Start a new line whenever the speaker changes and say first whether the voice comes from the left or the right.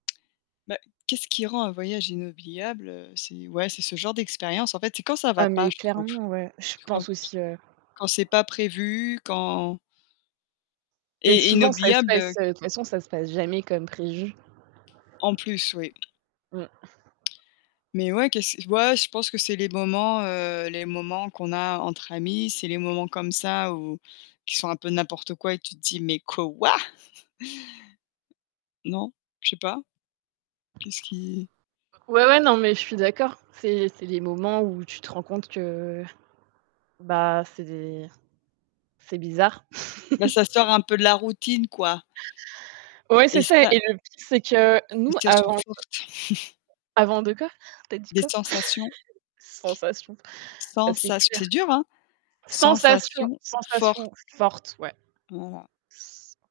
left: Bah, qu'est-ce qui rend un voyage inoubliable, heu? C'est ouais, c'est ce genre d'expérience. En fait, c'est quand ça va
right: Ah
left: pas,
right: mais
left: je trouve.
right: clairement, ouais, je
left: Quand
right: pense
left: t
right: aussi, ouais.
left: quand c'est pas prévu, quand
right: Et
left: Et
right: souvent, ça se
left: inoubliable heu
right: passe, heu, de toute façon, ça se passe jamais comme prévu.
left: En plus oui.
right: Mmh.
left: Mais ouais, qu'est-ce ouais, je pense que c'est les moments heu les moments qu'on a entre amis, c'est les moments comme ça où, qui sont un peu n'importe quoi et que tu te dis, mais quoi? Non, je sais pas. Qu'est-ce qui?
right: Heu. Ouais, ouais, non, mais je suis d'accord. C'est c'est les moments où tu te rends compte que, bah, c'est des c'est bizarre.
left: Bah ça sort
right: [unintelligible]
left: un peu de la routine quoi!
right: Ouais, c'est
left: Et
right: ça.
left: ça
right: Et le, pire c'est que nous,
left: Sensations
right: avant le
left: fortes.
right: avant de quoi, tu as dit
left: Des
right: quoi?
left: sensations.
right: Sensation. Ah, c'est
left: Sensas
right: clair.
left: c'est dur, hein,
right: Sensation
left: sensations fort.
right: sensation forte, ouais.
left: Voila.
right: S.